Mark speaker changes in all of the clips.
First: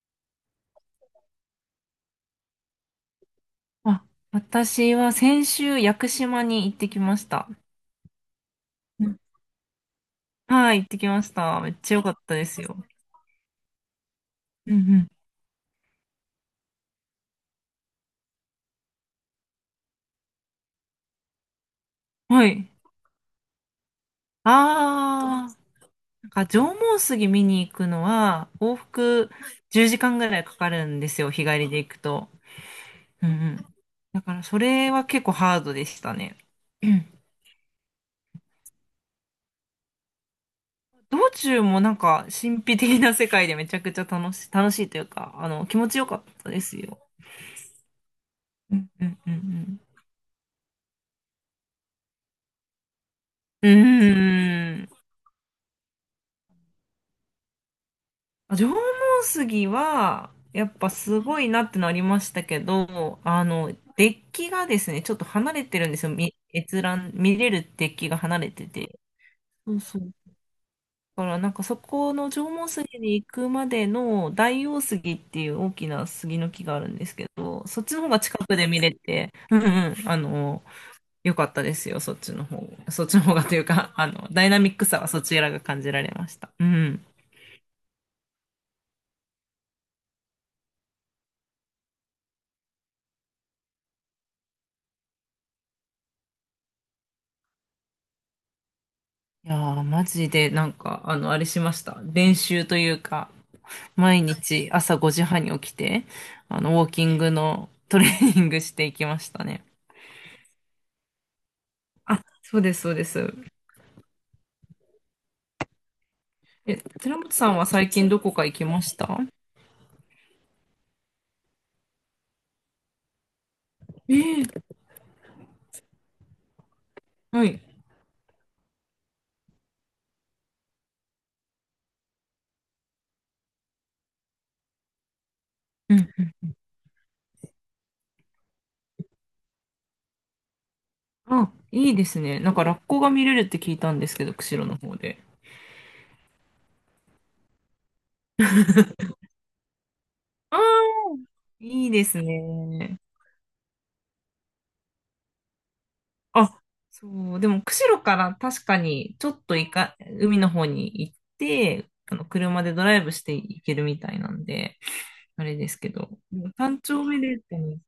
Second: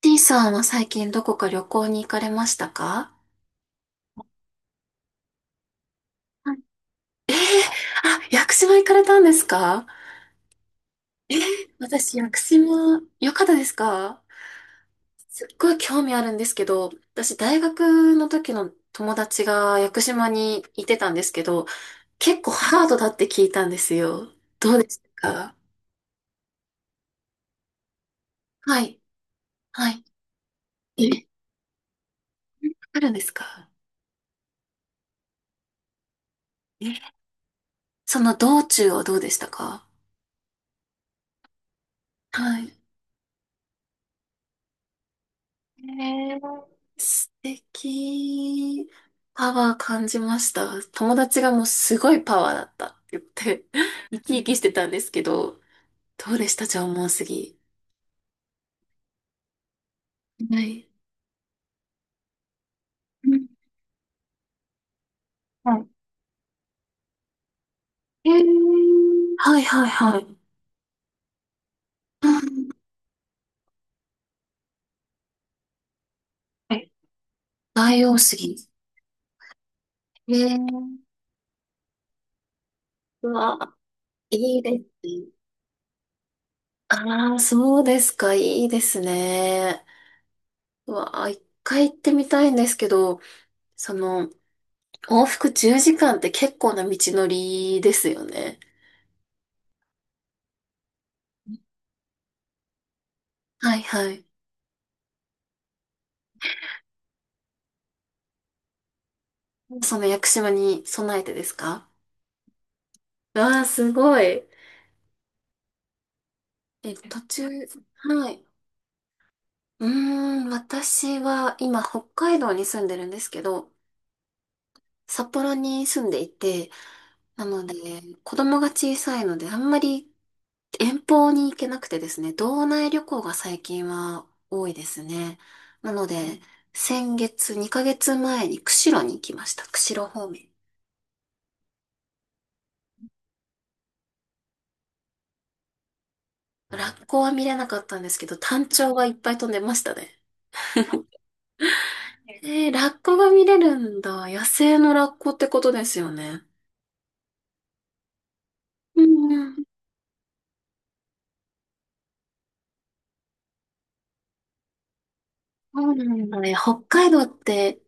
Speaker 1: T さんは最近どこか旅行に行かれましたか？
Speaker 2: あ、私は先週、屋久島
Speaker 1: はい。
Speaker 2: に行ってきました。
Speaker 1: あ、屋久島行かれ
Speaker 2: う
Speaker 1: た
Speaker 2: ん。
Speaker 1: んですか？
Speaker 2: はい、行ってきまし
Speaker 1: えー
Speaker 2: た。めっちゃ良かっ
Speaker 1: 私、屋
Speaker 2: た
Speaker 1: 久
Speaker 2: ですよ。
Speaker 1: 島、よかったですか？
Speaker 2: うん
Speaker 1: すっごい興味あるんですけど、私、大学の時の友達が屋久島にいてたんですけど、
Speaker 2: うん。
Speaker 1: 結
Speaker 2: は
Speaker 1: 構
Speaker 2: い。
Speaker 1: ハードだって聞いたんですよ。どうでした
Speaker 2: あ
Speaker 1: か？
Speaker 2: ー、なんか縄文杉見に行くのは、往
Speaker 1: はい、
Speaker 2: 復10
Speaker 1: は
Speaker 2: 時
Speaker 1: い。
Speaker 2: 間ぐらいかかるんです
Speaker 1: え、
Speaker 2: よ、日帰りで行くと。
Speaker 1: かるんで
Speaker 2: うん
Speaker 1: す
Speaker 2: う
Speaker 1: か？
Speaker 2: ん。だから、それは結構ハードでしたね。う
Speaker 1: え、
Speaker 2: ん。
Speaker 1: その道中はどうでしたか？
Speaker 2: 道中もなんか、神
Speaker 1: は
Speaker 2: 秘
Speaker 1: い。
Speaker 2: 的な世界でめちゃくちゃ楽しい、楽しいというか、気持ちよかっ
Speaker 1: え
Speaker 2: たで
Speaker 1: ー、
Speaker 2: すよ。
Speaker 1: 素
Speaker 2: う
Speaker 1: 敵。
Speaker 2: んうんう
Speaker 1: パワー
Speaker 2: ん
Speaker 1: 感じました。友達がもうすごいパワーだったって言って、
Speaker 2: うん。
Speaker 1: 生き生きして
Speaker 2: うー
Speaker 1: た
Speaker 2: ん。
Speaker 1: んですけど、どうでした縄文杉？
Speaker 2: あ、縄文杉は、
Speaker 1: は
Speaker 2: やっ
Speaker 1: い。
Speaker 2: ぱすごいなってなりましたけど、
Speaker 1: うん。
Speaker 2: デッキがですね、ちょっと離れ
Speaker 1: は
Speaker 2: て
Speaker 1: い。
Speaker 2: るんですよ。み閲覧、見れるデッキが
Speaker 1: え
Speaker 2: 離れてて。
Speaker 1: ー、はい、
Speaker 2: そう
Speaker 1: はい、
Speaker 2: そう。
Speaker 1: はい。
Speaker 2: だからなんかそこ
Speaker 1: う
Speaker 2: の縄
Speaker 1: ん。
Speaker 2: 文杉に行くまでの大王杉っていう大きな杉の木が
Speaker 1: は
Speaker 2: ある
Speaker 1: い。
Speaker 2: んですけど、そっちの
Speaker 1: 大
Speaker 2: 方
Speaker 1: 王
Speaker 2: が近くで
Speaker 1: 杉。
Speaker 2: 見れて、うんうん、
Speaker 1: えー、
Speaker 2: 良かったですよ、そっちの方。そっちの
Speaker 1: う
Speaker 2: 方がと
Speaker 1: わ、
Speaker 2: いうか、ダイ
Speaker 1: い
Speaker 2: ナ
Speaker 1: いで
Speaker 2: ミッ
Speaker 1: す
Speaker 2: クさはそ
Speaker 1: ね。
Speaker 2: ちらが感じられました。うん。
Speaker 1: ああ、そうですか、いいですね。うわ、一回行ってみたいんですけど、その、往復10時間って結構な道のりですよね。
Speaker 2: いやー、マジで、なんか、あれしました。練習というか、
Speaker 1: はいは
Speaker 2: 毎
Speaker 1: い。
Speaker 2: 日朝5時半に起きて、ウォーキングのトレーニングしていきましたね。
Speaker 1: その屋久島に備えてですか？
Speaker 2: あ、そうです、そうです。
Speaker 1: わあ、すごい。
Speaker 2: え、
Speaker 1: え、
Speaker 2: 寺
Speaker 1: 途
Speaker 2: 本
Speaker 1: 中、
Speaker 2: さんは最近ど
Speaker 1: は
Speaker 2: こ
Speaker 1: い。
Speaker 2: か行きました？
Speaker 1: うーん、私は今北海道に住んでるんですけど、
Speaker 2: ええ。
Speaker 1: 札幌に住んでいて、
Speaker 2: は
Speaker 1: な
Speaker 2: い。
Speaker 1: ので、子供が小さいのであんまり遠方に行けなくてですね、道内旅行が最近は多いですね。な
Speaker 2: う
Speaker 1: の
Speaker 2: ん。
Speaker 1: で、先月、2ヶ月前に釧路に行きました。釧路方面。
Speaker 2: あ、いいですね。なんか、ラッコが見れるって聞いたんですけど、釧路の方で。
Speaker 1: ラッコは見れなかったんですけど、タンチョウがい っぱい飛んでましたね。
Speaker 2: あー、いいです
Speaker 1: えー、ラッ
Speaker 2: ね。
Speaker 1: コが見れるんだ。野生のラッコってことですよね。
Speaker 2: あ、そう、でも釧路から確か
Speaker 1: う
Speaker 2: にちょ
Speaker 1: ん
Speaker 2: っ
Speaker 1: う
Speaker 2: と
Speaker 1: ん。
Speaker 2: 海の方に行って、あの車でドライブして行けるみたいなんで、あれです
Speaker 1: そ
Speaker 2: け
Speaker 1: うな
Speaker 2: ど、
Speaker 1: ん
Speaker 2: で
Speaker 1: だ
Speaker 2: も
Speaker 1: ね。北
Speaker 2: 山頂
Speaker 1: 海道
Speaker 2: 目
Speaker 1: っ
Speaker 2: でってね。
Speaker 1: て、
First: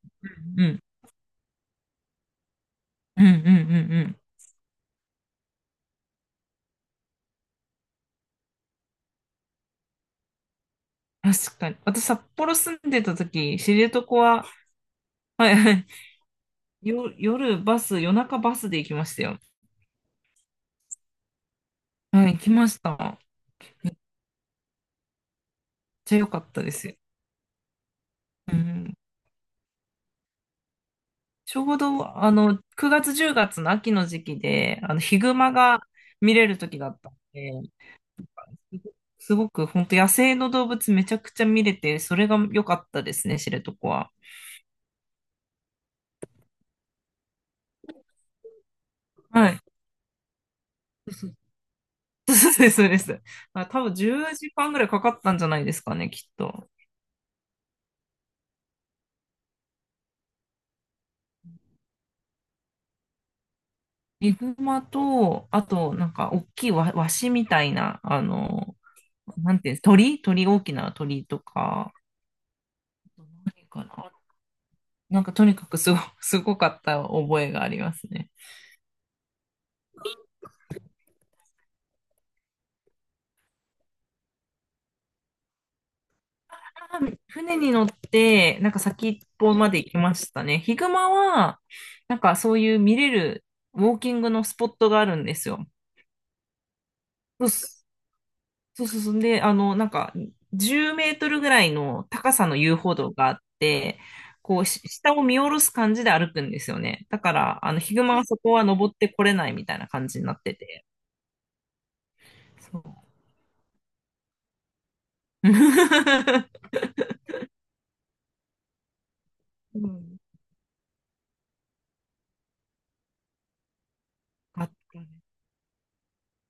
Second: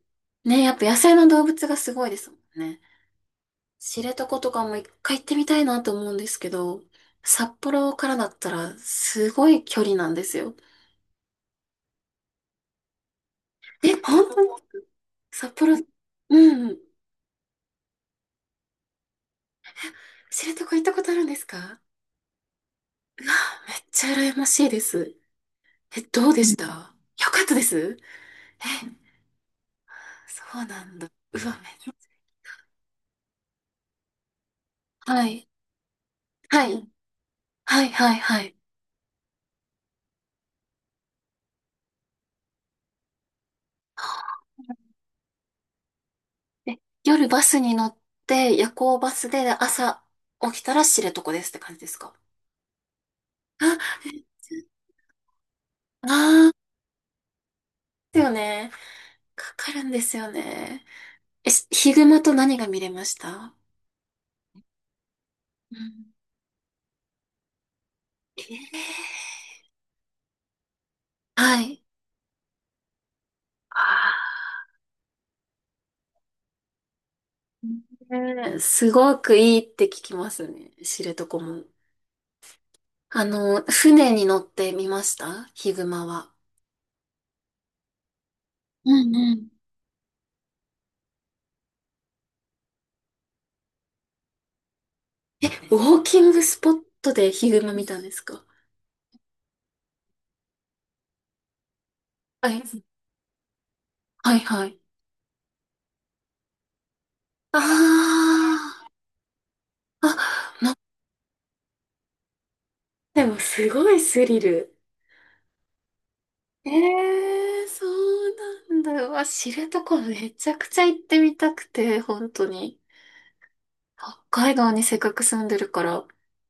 Speaker 1: ね、
Speaker 2: う
Speaker 1: やっ
Speaker 2: ん、
Speaker 1: ぱ野生の動物がすごいですもんね。
Speaker 2: うん、うん、うん、う
Speaker 1: 知
Speaker 2: ん。
Speaker 1: 床とかも一回行ってみたいなと思うんですけど、札幌からだったらすごい距離なんですよ。
Speaker 2: 確かに。私、札幌住んでた時、知
Speaker 1: え、
Speaker 2: 床
Speaker 1: 本当
Speaker 2: は、
Speaker 1: に？
Speaker 2: は
Speaker 1: 札
Speaker 2: い、は
Speaker 1: 幌、うんうん。
Speaker 2: い、夜バス、夜中バスで行きましたよ。
Speaker 1: 知床行ったことあるんですか？
Speaker 2: はい、行きました。めっ
Speaker 1: うわ、めっちゃ羨ましいです。え、
Speaker 2: ちゃ良
Speaker 1: どう
Speaker 2: か
Speaker 1: で
Speaker 2: っ
Speaker 1: し
Speaker 2: た
Speaker 1: たよ
Speaker 2: ですよ。
Speaker 1: かったです？
Speaker 2: うん、
Speaker 1: え、そうなんだ。うわ、
Speaker 2: ち
Speaker 1: め
Speaker 2: ょ
Speaker 1: っ
Speaker 2: う
Speaker 1: ちゃ。
Speaker 2: ど、9月、10月の秋の時期で、ヒ
Speaker 1: は
Speaker 2: グ
Speaker 1: い。
Speaker 2: マが見れる
Speaker 1: は
Speaker 2: 時
Speaker 1: い。
Speaker 2: だったんで、
Speaker 1: はい、はい、はい。
Speaker 2: すごく本当野生の動物めちゃくちゃ見れて、それが良かったですね、知床は。
Speaker 1: はあえ、夜バスに乗って、夜行バス
Speaker 2: は
Speaker 1: で
Speaker 2: い。
Speaker 1: 朝起きたら知床で
Speaker 2: そ
Speaker 1: すって感じですか？
Speaker 2: そうです、そうです。あ、多分
Speaker 1: あ、
Speaker 2: 10時間ぐらいかかったんじゃないですかね、きっ
Speaker 1: ああー、
Speaker 2: と。
Speaker 1: ですよね。かかるんですよね。え、ヒグマと何が見れました？
Speaker 2: ヒグマと、あ
Speaker 1: う
Speaker 2: と、な
Speaker 1: ん。
Speaker 2: んか、大きいワシみたいな、
Speaker 1: えー、
Speaker 2: なんていうんです、鳥、大きな鳥と
Speaker 1: はい。
Speaker 2: か、何かな。
Speaker 1: あ
Speaker 2: なんか、とにかくすごかった覚えがありますね。
Speaker 1: ーね、すごくいいって聞きますね。知床も。船に乗ってみましたヒグマは？
Speaker 2: 船に乗って、なんか
Speaker 1: う
Speaker 2: 先
Speaker 1: ん
Speaker 2: っ
Speaker 1: うん。
Speaker 2: ぽまで行きましたね。ヒグマは、なんかそういう見れるウォーキングのスポットがあるんですよ。
Speaker 1: ウォーキングスポットで
Speaker 2: そう
Speaker 1: ヒグマ見たんですか？
Speaker 2: そうそうそう。で、なんか10メートルぐらいの高さ
Speaker 1: は
Speaker 2: の
Speaker 1: い。
Speaker 2: 遊歩道があって、
Speaker 1: はい
Speaker 2: こう、
Speaker 1: はい。
Speaker 2: 下を見下ろす感じで歩くんですよね。だか
Speaker 1: あ
Speaker 2: ら、ヒグマはそこは登ってこれないみたいな
Speaker 1: あ。
Speaker 2: 感じになっ
Speaker 1: あ、
Speaker 2: てて。そう。
Speaker 1: でもすごいスリル。え えーそうなんだ。うわ、知
Speaker 2: う
Speaker 1: 床
Speaker 2: ん。
Speaker 1: めちゃくちゃ行ってみたくて、本当に。北海
Speaker 2: あっ
Speaker 1: 道にせっ
Speaker 2: たね。
Speaker 1: かく住んでるから。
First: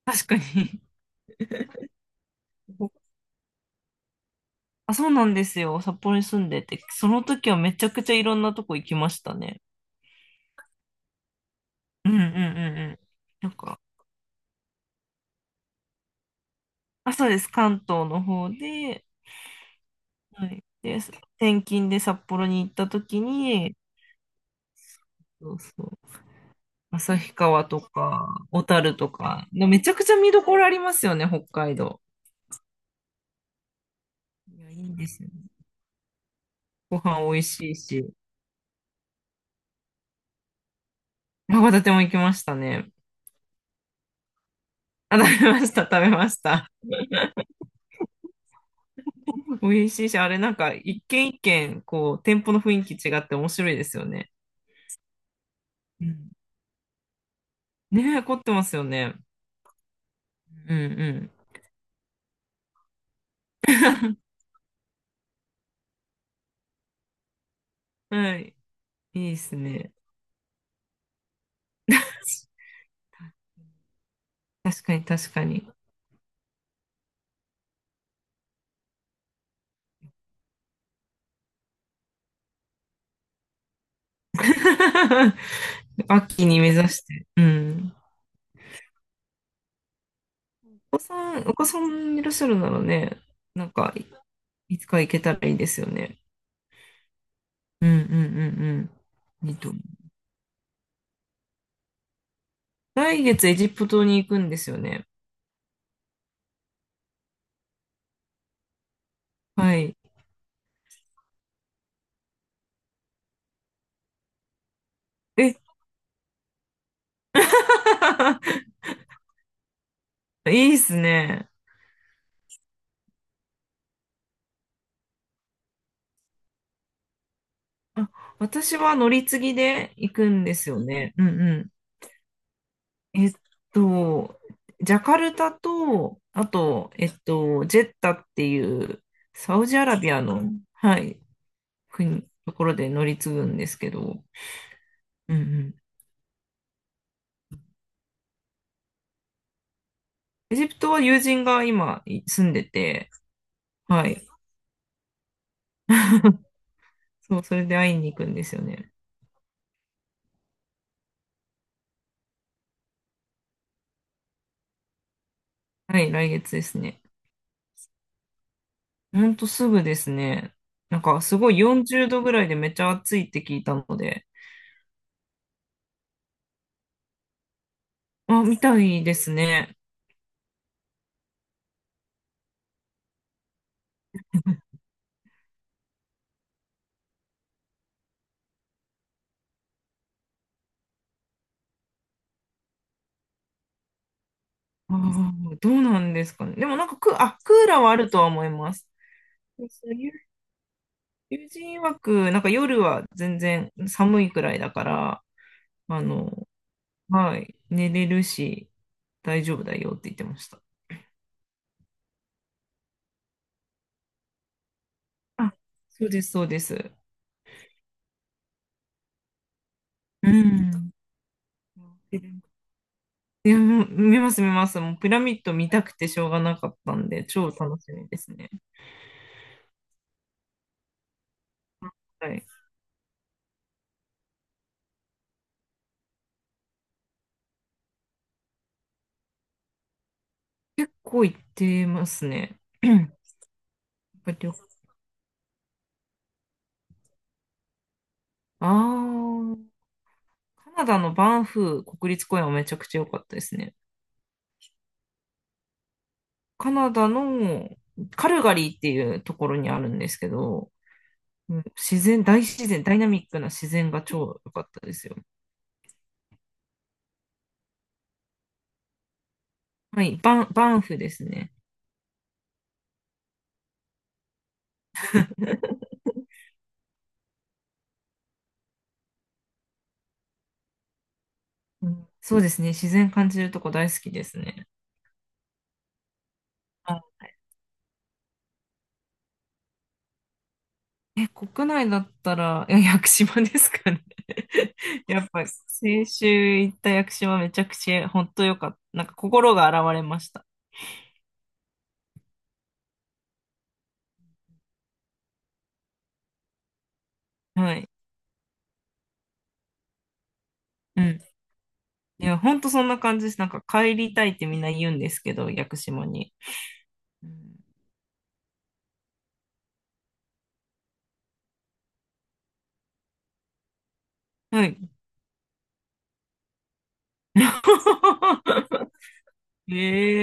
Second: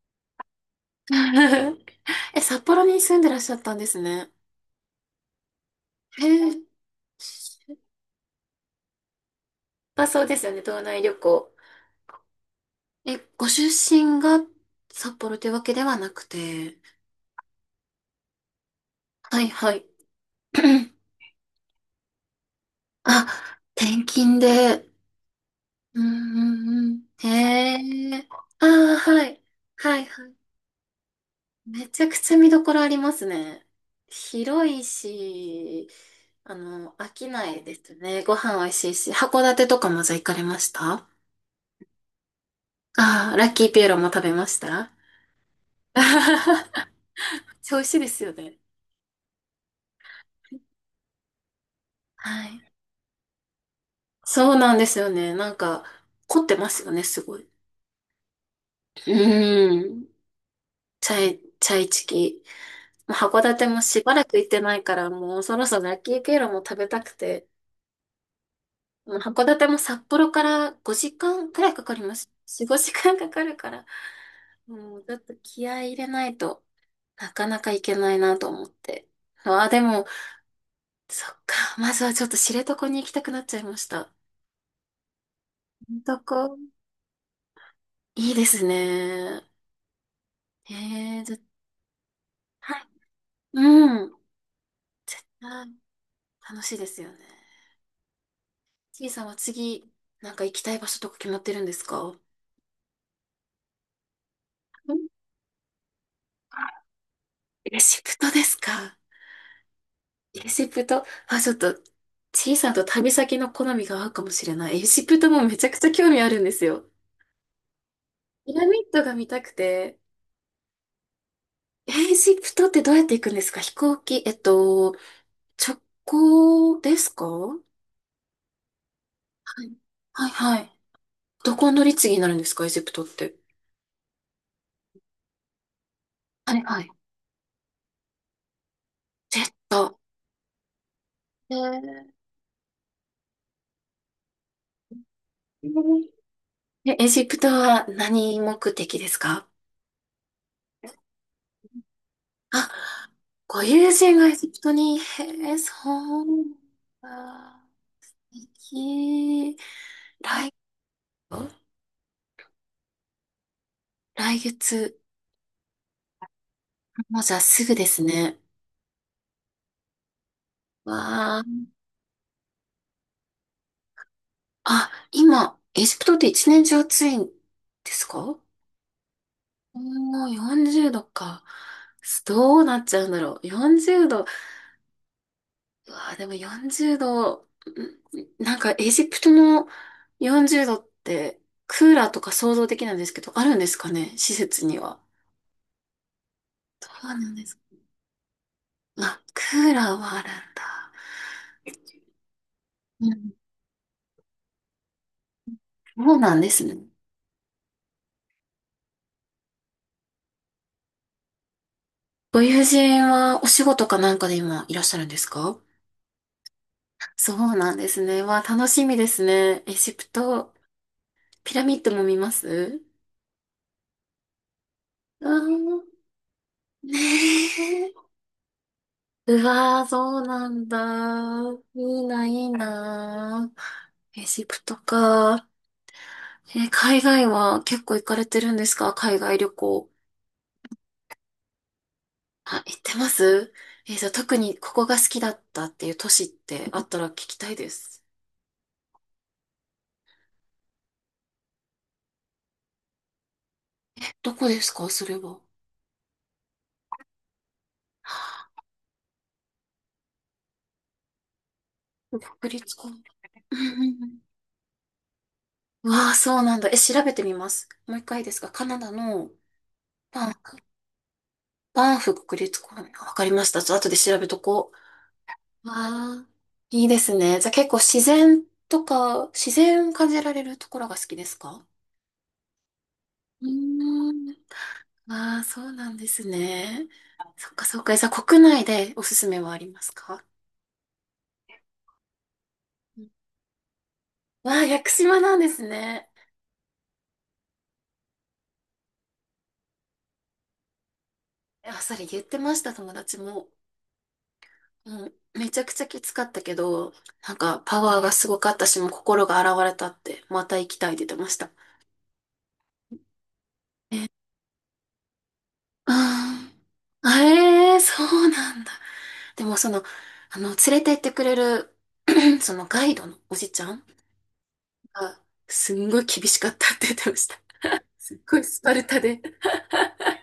Speaker 2: 確かに。
Speaker 1: え、札幌に 住んでらっしゃったんですね。
Speaker 2: あ、そうなんですよ。札幌に
Speaker 1: へ
Speaker 2: 住ん
Speaker 1: え。
Speaker 2: でて、その時はめちゃくちゃいろんなとこ行きましたね。
Speaker 1: まあそうですよね、道内旅行。
Speaker 2: うんうんうんうん。
Speaker 1: え、ご
Speaker 2: なん
Speaker 1: 出
Speaker 2: か、
Speaker 1: 身が札幌というわけではなくて。
Speaker 2: あ、そうです。関東の方で、
Speaker 1: はいはい。
Speaker 2: はい。で、転勤で札幌に行った時
Speaker 1: あ、
Speaker 2: に、
Speaker 1: 転勤で、
Speaker 2: そうそう。
Speaker 1: うんうんうん。へ
Speaker 2: 旭川とか、
Speaker 1: え。
Speaker 2: 小
Speaker 1: あ
Speaker 2: 樽
Speaker 1: あ、
Speaker 2: と
Speaker 1: はい。
Speaker 2: か、でめちゃ
Speaker 1: は
Speaker 2: く
Speaker 1: い
Speaker 2: ちゃ
Speaker 1: は
Speaker 2: 見
Speaker 1: い。
Speaker 2: どころありますよね、北海
Speaker 1: め
Speaker 2: 道。
Speaker 1: ちゃくちゃ見どころありますね。
Speaker 2: いや、
Speaker 1: 広
Speaker 2: い
Speaker 1: い
Speaker 2: いんですよね。
Speaker 1: し、
Speaker 2: ご
Speaker 1: 飽
Speaker 2: 飯
Speaker 1: き
Speaker 2: 美味
Speaker 1: ない
Speaker 2: しい
Speaker 1: です
Speaker 2: し。
Speaker 1: ね。ご飯美味しいし。函館とかもじゃあ行かれました？あ
Speaker 2: 函館も行きましたね。
Speaker 1: あー、ラッキーピエロも食べました？
Speaker 2: あ、食べました、食
Speaker 1: あ
Speaker 2: べま
Speaker 1: は
Speaker 2: し
Speaker 1: は、
Speaker 2: た。
Speaker 1: めっちゃ 美味しいですよね。
Speaker 2: 美味しいし、あれなんか一軒一軒、こう、店
Speaker 1: は
Speaker 2: 舗
Speaker 1: い。
Speaker 2: の雰囲気違って面白いですよね。
Speaker 1: そうなんですよね。なんか、
Speaker 2: うん。
Speaker 1: 凝ってますよね、すごい。う
Speaker 2: ねえ、凝ってますよね。
Speaker 1: ーん。
Speaker 2: うんう
Speaker 1: チャイチキ。函
Speaker 2: ん。
Speaker 1: 館もしば らく行ってないから、もうそろそろ秋きいロも食べたくて、
Speaker 2: はい。
Speaker 1: もう
Speaker 2: いいで
Speaker 1: 函
Speaker 2: す
Speaker 1: 館も
Speaker 2: ね。
Speaker 1: 札幌から5時間くらいかかります。4、5時間かかるから、
Speaker 2: 確か
Speaker 1: も
Speaker 2: に
Speaker 1: うちょっ
Speaker 2: 確
Speaker 1: と
Speaker 2: かに。
Speaker 1: 気合い入れないとなかなか行けないなと思って。ああ、でも、そっか、まずはちょっと知床に行きたくなっちゃいました。知
Speaker 2: 秋
Speaker 1: 床、
Speaker 2: に目指して。うん。
Speaker 1: いいですね。ええ、じゃ、
Speaker 2: お子さんいらっしゃるな
Speaker 1: は
Speaker 2: ら
Speaker 1: い。
Speaker 2: ね、なんか、
Speaker 1: うん。
Speaker 2: いつか行けたらいい
Speaker 1: は
Speaker 2: で
Speaker 1: い。
Speaker 2: すよね。
Speaker 1: 楽しいですよね。
Speaker 2: うんうんうん
Speaker 1: ちいさんは
Speaker 2: うん。いいと思う。
Speaker 1: 次、なんか行きたい場所とか決まってるんですか？う
Speaker 2: 来月エジプトに行くんですよ
Speaker 1: ん。
Speaker 2: ね。
Speaker 1: レシプトですか？
Speaker 2: はい。
Speaker 1: エジプト、あ、ちょっと、小さんと旅先の好みが合うかもしれない。エジプトも
Speaker 2: え、
Speaker 1: めちゃくちゃ興味あるんですよ。ピラミッドが見たくて。
Speaker 2: いいですね。
Speaker 1: エジプトってどうやって行くんですか？飛行機、直行ですか？は
Speaker 2: あ、私は乗り継ぎ
Speaker 1: い。
Speaker 2: で行
Speaker 1: はい
Speaker 2: くんで
Speaker 1: は
Speaker 2: す
Speaker 1: い。
Speaker 2: よね。うんう
Speaker 1: ど
Speaker 2: ん。
Speaker 1: こ乗り継ぎになるんですかエジプトっ
Speaker 2: えっ
Speaker 1: て？
Speaker 2: と、ジャカルタと、あ
Speaker 1: はいはい。
Speaker 2: と、ジェッタっていう、
Speaker 1: ジェッ
Speaker 2: サウジアラ
Speaker 1: ト。
Speaker 2: ビアの、はい、
Speaker 1: えー
Speaker 2: ところで乗り継ぐんですけど、うんうん。
Speaker 1: えエジプトは何目的ですか？
Speaker 2: エジプトは友人が今住んで
Speaker 1: あ、
Speaker 2: て、
Speaker 1: ご友
Speaker 2: は
Speaker 1: 人
Speaker 2: い。
Speaker 1: がエジプトに、へえ、そうな ん
Speaker 2: そう、それ
Speaker 1: だ。
Speaker 2: で会いに行くんで
Speaker 1: 行
Speaker 2: すよね。
Speaker 1: き、来、来月、
Speaker 2: はい、来月ですね。
Speaker 1: もうじゃあすぐですね。
Speaker 2: ほんとすぐですね。
Speaker 1: わ
Speaker 2: なんか、す
Speaker 1: あ。
Speaker 2: ごい40度ぐらいでめっちゃ暑いって聞いたので、
Speaker 1: あ、今、エジプトって一年中暑いんですか？
Speaker 2: あ、みたいですね。
Speaker 1: もう40度か。どうなっちゃうんだろう。40度。うわあ、でも40度、なんかエジプトの40度って、クーラーとか想像できないんですけど、あるんですかね、施設に
Speaker 2: あ
Speaker 1: は。
Speaker 2: どうなんですかね。でもな
Speaker 1: そ
Speaker 2: んか
Speaker 1: うなんで
Speaker 2: ク
Speaker 1: す。
Speaker 2: ーラーはあるとは思います。
Speaker 1: まあ、ク
Speaker 2: そう。
Speaker 1: ーラー
Speaker 2: 友
Speaker 1: はあるんだ。
Speaker 2: 友人曰く、なんか夜
Speaker 1: う
Speaker 2: は
Speaker 1: ん。
Speaker 2: 全然寒いくらいだから、あ
Speaker 1: そうなん
Speaker 2: の、
Speaker 1: ですね。
Speaker 2: はい、寝れるし、大丈夫だよって言ってました。
Speaker 1: ご友人はお仕事かなんかで今いらっしゃるんです
Speaker 2: あ、
Speaker 1: か？
Speaker 2: そうです、そうです。
Speaker 1: そうなんですね。わあ、楽しみですね。エジプ
Speaker 2: う
Speaker 1: ト、
Speaker 2: ん。
Speaker 1: ピラミッドも見ます？
Speaker 2: いや、もう見ます、見ます。もうピラ
Speaker 1: あ
Speaker 2: ミ
Speaker 1: あ
Speaker 2: ッド見たく
Speaker 1: ー、
Speaker 2: てしょうがなかったんで、超楽
Speaker 1: ね
Speaker 2: しみ
Speaker 1: え。
Speaker 2: ですね。
Speaker 1: うわあ、そうなんだ。いいな、
Speaker 2: は
Speaker 1: い
Speaker 2: い。
Speaker 1: いな。エジプトか。えー、海外は結構行かれてるんですか？海外旅行。
Speaker 2: 結構行ってますね。
Speaker 1: あ、行っ
Speaker 2: や
Speaker 1: てま
Speaker 2: っ
Speaker 1: す？えー、じゃあ
Speaker 2: ぱ
Speaker 1: 特
Speaker 2: り旅
Speaker 1: に
Speaker 2: 行、
Speaker 1: ここが好きだったっていう都市ってあったら聞きたいです。
Speaker 2: ああー、カナダのバンフー国立公園はめちゃくちゃ良かったですね。
Speaker 1: どこですかそれは？
Speaker 2: カナダのカルガリーっていうところにあるんですけど、うん。自然、大
Speaker 1: 国立
Speaker 2: 自然、
Speaker 1: 公
Speaker 2: ダイ
Speaker 1: 園。
Speaker 2: ナミックな
Speaker 1: うん
Speaker 2: 自
Speaker 1: う
Speaker 2: 然が
Speaker 1: んうん
Speaker 2: 超良かったですよ。
Speaker 1: わあ、そうなんだ。え、調べてみます。もう一回ですかカナダの？
Speaker 2: はい、
Speaker 1: バンフ、
Speaker 2: バンフですね。
Speaker 1: バンフ国立公園。わかりました。ちょっと後で調べとこう。わあ、いいですね。じゃあ結構自然とか、自然を感じられるところが好きですか？
Speaker 2: うん。そうですね、自然感じ
Speaker 1: うー
Speaker 2: るとこ大好きで
Speaker 1: ん。
Speaker 2: すね。
Speaker 1: ああ、そうなんですね。
Speaker 2: は
Speaker 1: そっかそっか。じゃあ国内でおすすめはありますか？
Speaker 2: い。え、国内だったら、いや、屋久島ですかね。
Speaker 1: わあ、屋久
Speaker 2: や
Speaker 1: 島
Speaker 2: っ
Speaker 1: なん
Speaker 2: ぱ、
Speaker 1: です
Speaker 2: 先
Speaker 1: ね。
Speaker 2: 週行った屋久島めちゃくちゃ、本当良かった。なんか心が洗われました。
Speaker 1: あ、それ言ってました、友達も。うん、めちゃくちゃきつかったけど、なんか
Speaker 2: は
Speaker 1: パ
Speaker 2: い。
Speaker 1: ワーがすごかったし、もう心が洗われたって、また行きたいって
Speaker 2: う
Speaker 1: 言っ
Speaker 2: ん。
Speaker 1: てました。
Speaker 2: いや、ほんとそんな感じです。なんか帰りたいってみんな言うんですけど、屋久島に。
Speaker 1: あーあ
Speaker 2: うん。
Speaker 1: えー、そうなんだ。でもその、連れて行ってくれる、そのガイドのおじちゃん
Speaker 2: はい。
Speaker 1: が、すんごい厳しかったって言ってました。すっごいスパル タで、ス
Speaker 2: え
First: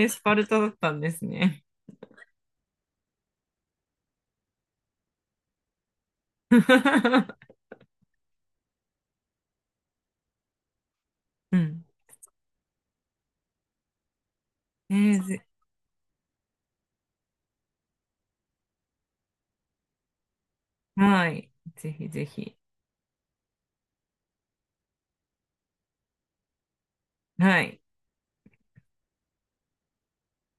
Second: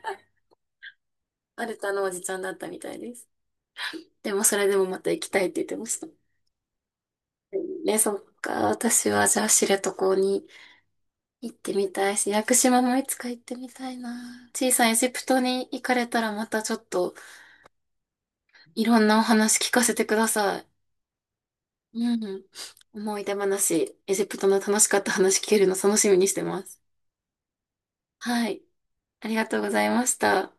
Speaker 2: ー、スパルタだったんですね。
Speaker 1: パルタのおじちゃんだったみたいです。でもそれでもまた行きたいって言ってました。ね、そっか。私はじゃあ知床に行っ
Speaker 2: う
Speaker 1: て
Speaker 2: ん。
Speaker 1: みたいし、屋久島もいつか行ってみたいな。小さい
Speaker 2: え
Speaker 1: エジ
Speaker 2: ー、
Speaker 1: プトに行かれたらまたちょっといろんなお話聞かせてください。
Speaker 2: はい。ぜひ
Speaker 1: う
Speaker 2: ぜ
Speaker 1: ん。
Speaker 2: ひ。
Speaker 1: 思い出話、エジプトの楽しかった話聞けるの楽しみにしてます。
Speaker 2: はい。
Speaker 1: はい。ありがとうございました。